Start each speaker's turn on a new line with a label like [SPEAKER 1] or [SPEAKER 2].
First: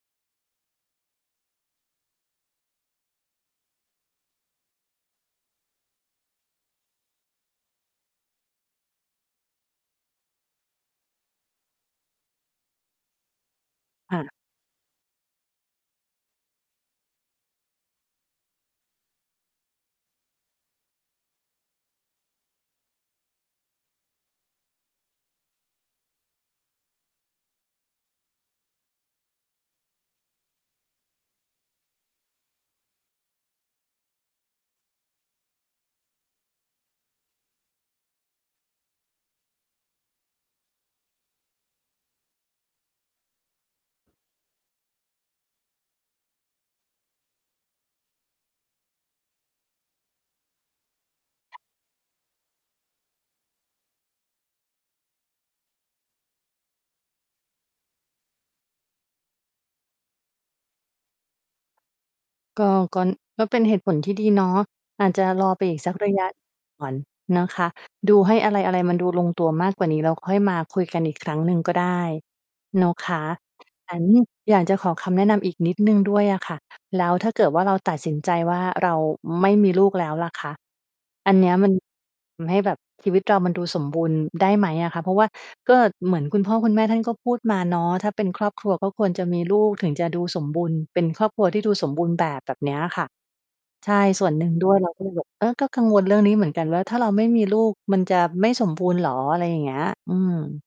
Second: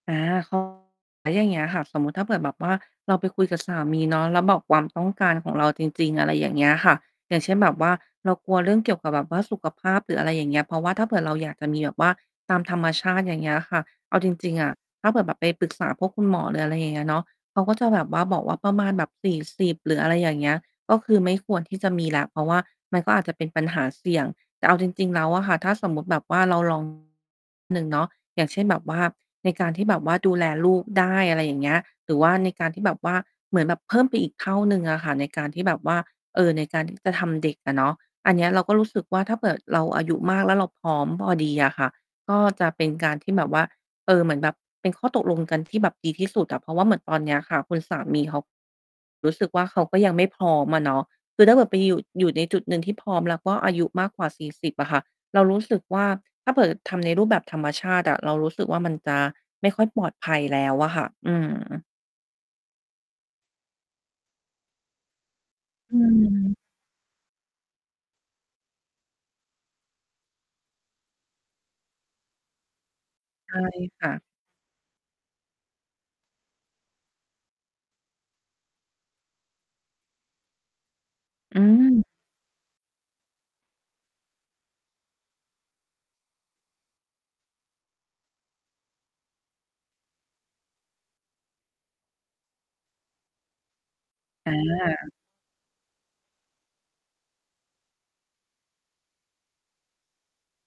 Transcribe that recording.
[SPEAKER 1] อา [unintelligible] แล้วอย่างเงี้ยค่ะ สมมุติถ้าเผื่อแบบว่าเราไปคุยกับสามีเนาะ แล้วบอกความต้องการของเราจริง ๆ อะไรอย่างเงี้ยค่ะ อย่างเช่น แบบว่าเรากลัวเรื่องเกี่ยวกับแบบว่าสุขภาพหรือ อะไรอย่างเงี้ย เพราะว่าถ้าเผื่อเราอยากจะมีแบบว่าตามธรรมชาติ อย่างเงี้ยอะค่ะ เ
[SPEAKER 2] ค
[SPEAKER 1] อา
[SPEAKER 2] ่
[SPEAKER 1] จ
[SPEAKER 2] ะ
[SPEAKER 1] ริง ๆ อะ ถ้าเผื่อแบบไปปรึกษาพวกคุณหมอหรือ อะไรอย่างเงี้ยเนาะ เขาก็ จะ แบบว่าบอกว่า ประมาณแบบ 40 หรือ อะไรอย่างเงี้ย ก็คือไม่ควรที่จะมีแล้ว เพราะว่ามันก็อาจจะเป็นปัญหาเสี่ยง แต่เอาจริง ๆ แล้วอะค่ะ ถ้าสมมุติแบบว่าเรา ลอง หนึ่งเนาะ อย่างเช่น แบบว่าในการที่แบบว่าดูแลลูกได้ อะไรอย่างเงี้ย หรือว่าในการที่แบบว่า เหมือนแบบเพิ่มไปอีกเท่าหนึ่งอะค่ะ ในการที่จะแบบว่า เออ ในการ ที่ จะทำเด็กอะเนาะ อันเนี้ย เราก็รู้สึกว่า ถ้าเผื่อเราอายุมาก แล้วเราพร้อมพอดีอะค่ะ ก็ จะ เป็นการที่แบบว่า เออ เหมือนแบบเป็นข้อตกลงกันที่แบบดีที่สุดอะ เพราะว่าเหมือนตอนเนี้ยค่ะ คุณสามีเขา รู้สึกว่า เขาก็ยังไม่พร้อมอะเนาะ คือถ้าเกิดไปอยู่ อยู่ในจุดหนึ่งที่พร้อม แล้วก็อายุมากกว่า 40 อะค่ะ เรารู้สึกว่า ถ้าเผื่อทำใน รูปแบบ ธรรมชาติอะ เรารู้สึกว่า มันจะไม่ค่อยปลอดภัยแล้วอะค่ะ อืม
[SPEAKER 2] ก็ กอน ก็เป็นเหตุผลที่ดีเนาะ อาจจะรอไปอีกส
[SPEAKER 1] อ
[SPEAKER 2] ักระยะ
[SPEAKER 1] ืม
[SPEAKER 2] ก่อนนะคะ ดูให้อะไร ๆ มันดูลงตัวมากกว่านี้ แล้วค่อยมาคุยกันอีกครั้งหนึ่งก็ได้ เนาะคะ
[SPEAKER 1] ใช่
[SPEAKER 2] งั้
[SPEAKER 1] ค
[SPEAKER 2] น
[SPEAKER 1] ่ะ
[SPEAKER 2] อยากจะขอคำแนะนำอีกนิดหนึ่งด้วยอะค่ะ แล้วถ้าเกิดว่าเราตัดสินใจว่า เราไม่มีลูกแล้วล่ะคะ อันเนี้
[SPEAKER 1] อ
[SPEAKER 2] ย
[SPEAKER 1] ื
[SPEAKER 2] มัน
[SPEAKER 1] ม
[SPEAKER 2] ทำให้แบบชีวิตกามันดูสมบูรณ์ได้ไหมอะคะ? เพราะว่าก็เหมือนคุณพ่อ คุณแม่ท่านก็พูดมาเนาะ "ถ้าเป็นครอบครัว ก็ควรจะมีลูกถึงจะดูสมบูรณ์ เป็นครอบครัวที่ดูสมบูรณ์แบบ" แบบเนี้ยค่ะ ใช่ ส่วนหนึ่
[SPEAKER 1] อ
[SPEAKER 2] งด้วย เราก็เล
[SPEAKER 1] า
[SPEAKER 2] ยแบบ เออ ก็กังวลเรื่องนี้เหมือนกันว่า ถ้าเราไม่มีลูกมันจะไม่สมบูรณ์เหรอ? อะไรอย่างเงี้ย อืม